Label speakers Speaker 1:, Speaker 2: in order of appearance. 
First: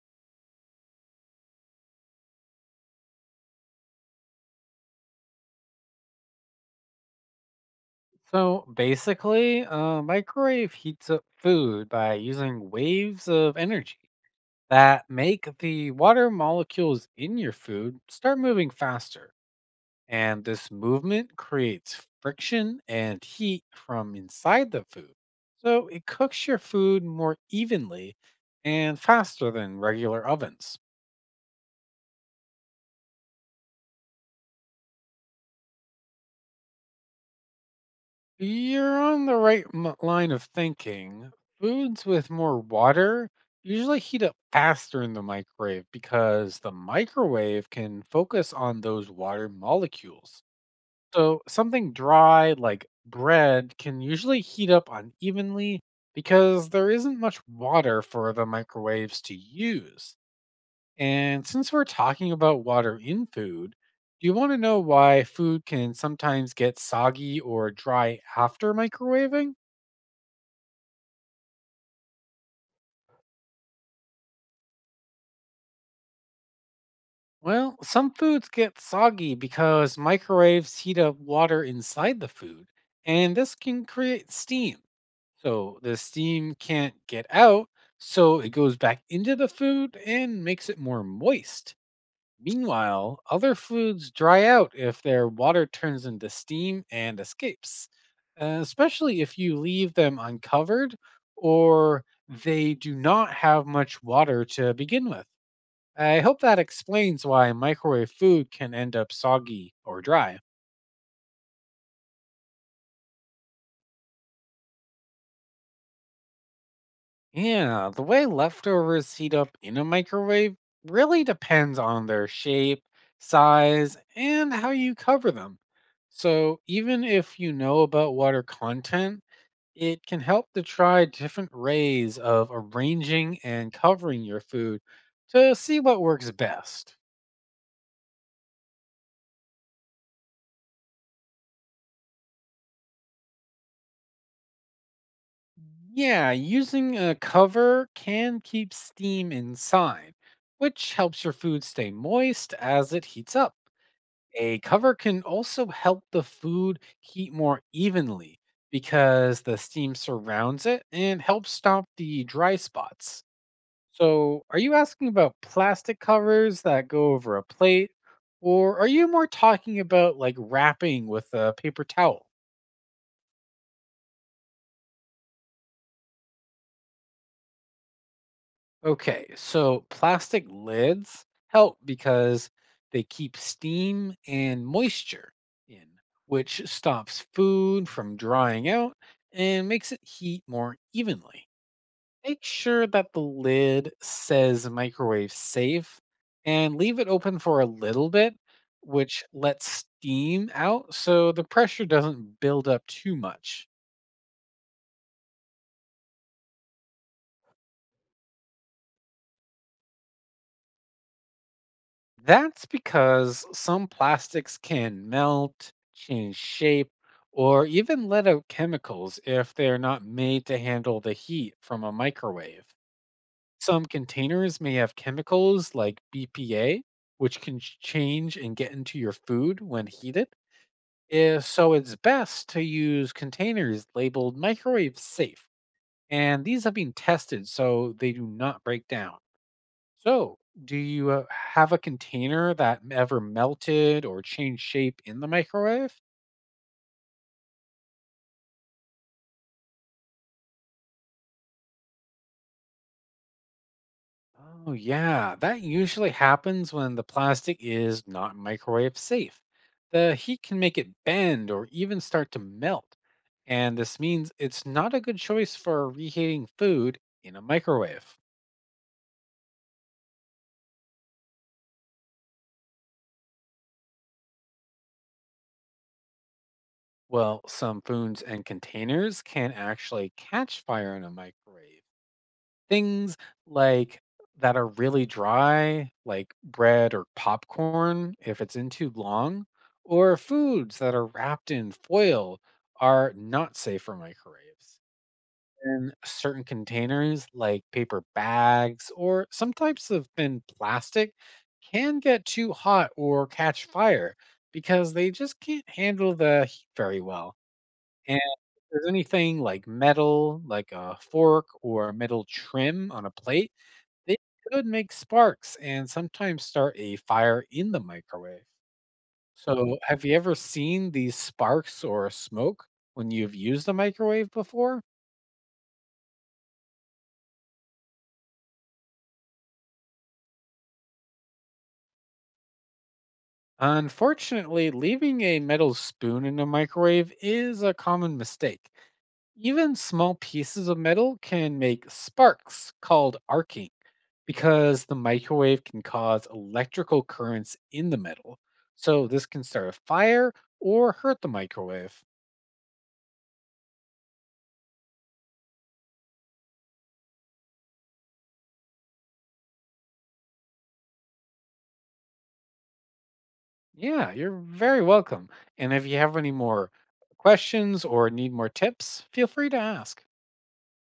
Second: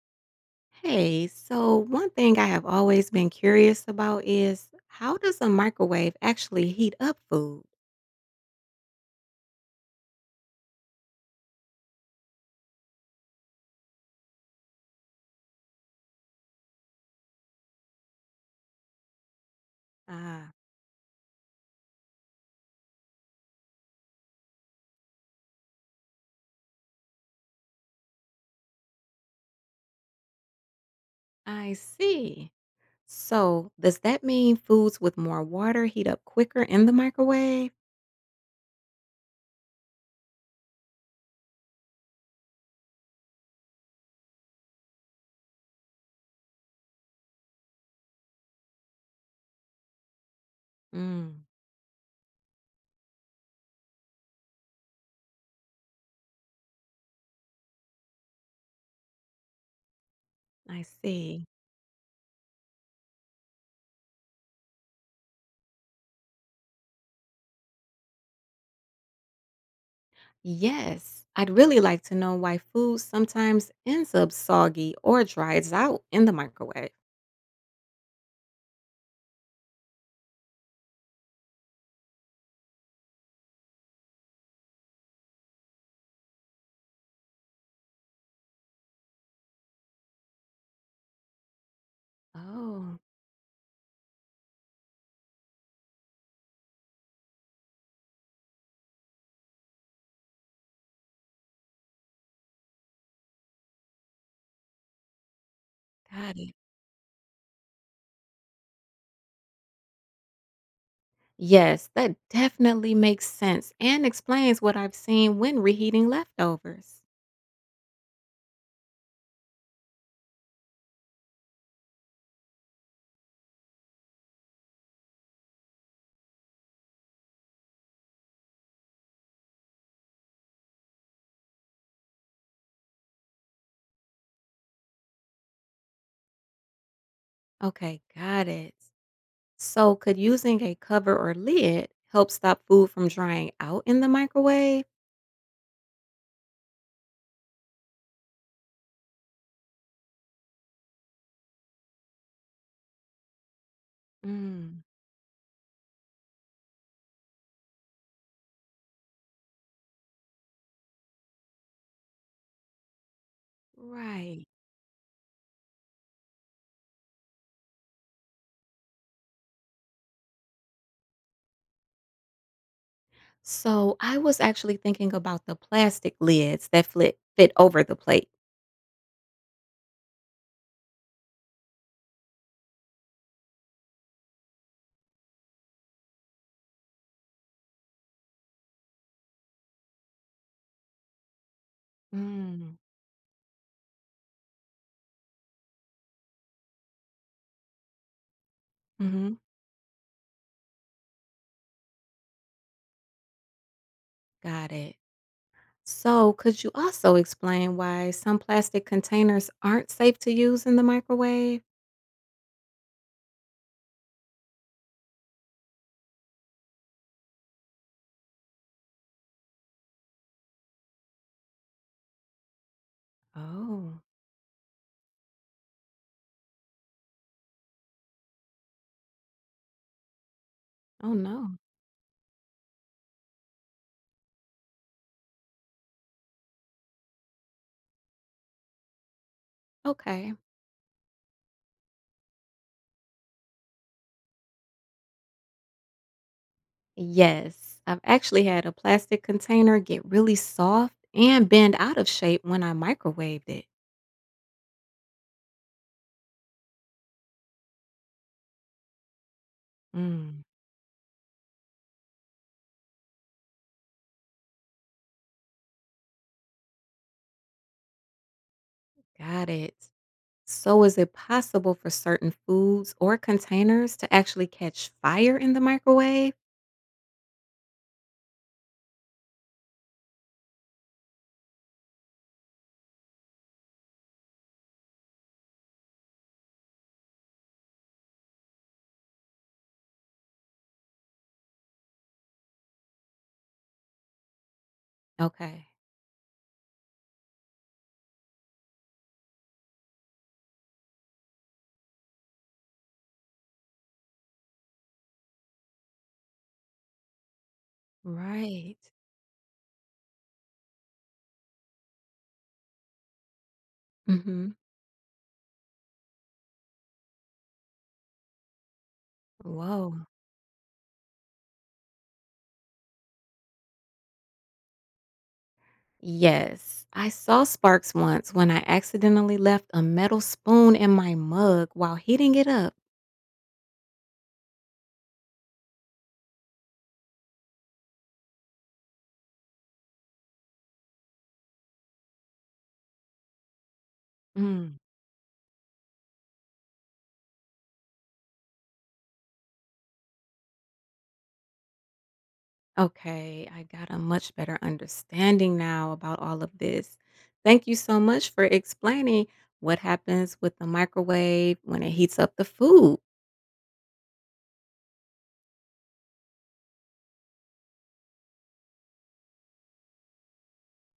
Speaker 1: Hey, so one thing I have always been curious about is how does a microwave actually heat up food?
Speaker 2: So basically, a microwave heats up food by using waves of energy that make the water molecules in your food start moving faster. And
Speaker 1: Ah,
Speaker 2: this movement creates friction and heat from inside the food. So it cooks your food more evenly and faster than regular ovens.
Speaker 1: I see. So, does that mean foods with more water heat up quicker in the microwave?
Speaker 2: You're on the right line of thinking. Foods with more water usually heat up faster in the microwave because the microwave can focus on those water molecules. So,
Speaker 1: Mm,
Speaker 2: something dry like bread can usually heat up unevenly because there isn't much water for the microwaves to use.
Speaker 1: I
Speaker 2: And
Speaker 1: see.
Speaker 2: since we're talking about water in food, do you want to know why food can sometimes get soggy or dry after microwaving?
Speaker 1: Yes, I'd really like to know why food sometimes ends up soggy or dries out in the microwave.
Speaker 2: Well, some foods get soggy because microwaves heat up water inside the food, and this can create steam. So the steam can't get out, so it goes back into the food and makes it more moist.
Speaker 1: Oh,
Speaker 2: Meanwhile, other foods dry out if their water turns into steam and escapes, especially if you leave them uncovered or they do not have much water to begin with. I
Speaker 1: got
Speaker 2: hope
Speaker 1: it.
Speaker 2: that explains why microwave food can end up soggy or dry.
Speaker 1: Yes, that definitely makes sense and explains what I've seen when reheating leftovers.
Speaker 2: Yeah, the way leftovers heat up in a microwave really depends on their shape, size, and how you cover them. So even if you know about water content, it can help to try different ways of arranging and covering your food to see what works best.
Speaker 1: Okay, got it. So, could using a cover or lid help stop food from drying out in the microwave?
Speaker 2: Yeah, using a cover can keep steam inside, which helps your food stay moist as it heats up. A
Speaker 1: Mm,
Speaker 2: cover can also help the food heat more evenly because the steam surrounds it and helps stop the dry spots. So,
Speaker 1: right.
Speaker 2: are you asking about plastic covers that go over a plate, or are you more talking about like wrapping with a paper towel?
Speaker 1: So, I was actually thinking about the plastic lids that fit over the plate.
Speaker 2: Okay, so plastic lids help because they keep steam and moisture in, which stops food from drying out and makes it heat more evenly. Make
Speaker 1: Mm,
Speaker 2: sure that the lid says microwave safe and leave it open for a little bit, which
Speaker 1: hmm,
Speaker 2: lets steam out so the pressure doesn't build up too much.
Speaker 1: got it. So, could you also explain why some plastic containers aren't safe to use in the microwave?
Speaker 2: That's because some plastics can melt, change shape, or even let out chemicals if they're not made to handle the heat from a microwave. Some
Speaker 1: Oh,
Speaker 2: containers may have chemicals like BPA, which can change and get into your food when heated.
Speaker 1: oh
Speaker 2: Is
Speaker 1: no.
Speaker 2: so it's best to use containers labeled microwave safe, and these have been tested so they do not break down.
Speaker 1: Okay.
Speaker 2: So, do you have a container that ever melted or changed shape in the microwave?
Speaker 1: Yes, I've actually had a plastic container get really soft and bend out of shape when I microwaved it.
Speaker 2: Oh, yeah, that usually happens when the plastic is not microwave safe. The
Speaker 1: Mm.
Speaker 2: heat can make it bend or even start to melt, and this means it's not a good choice for reheating food in a microwave.
Speaker 1: Got it. So, is it possible for certain foods or containers to actually catch fire in the microwave?
Speaker 2: Well, some foods and containers can actually catch fire in a microwave. Things like that are really dry, like bread or popcorn, if it's in too long, or foods that are wrapped in foil are not safe for microwaves.
Speaker 1: Okay.
Speaker 2: And certain containers, like paper bags or some types of thin plastic, can get too hot or catch fire because they just can't handle the heat very well.
Speaker 1: Right.
Speaker 2: There's anything like metal, like a fork or metal trim on a plate, they
Speaker 1: Hmm.
Speaker 2: could make sparks and sometimes start a fire in the microwave. So, have
Speaker 1: Whoa.
Speaker 2: you ever seen these sparks or smoke when you've used a microwave before?
Speaker 1: Yes, I saw sparks once when I accidentally left a metal spoon in my mug while heating it up.
Speaker 2: Unfortunately, leaving a metal spoon in a microwave is a common mistake. Even small pieces of metal can make sparks called arcing
Speaker 1: Mm.
Speaker 2: because the microwave can cause electrical currents in the metal. So, this can start a fire or hurt the microwave.
Speaker 1: Okay, I got a much better understanding now about all of this. Thank you so much for explaining what happens with the microwave when it heats up the food.
Speaker 2: Yeah, you're very welcome. And if you have any more questions or need more tips, feel free to ask.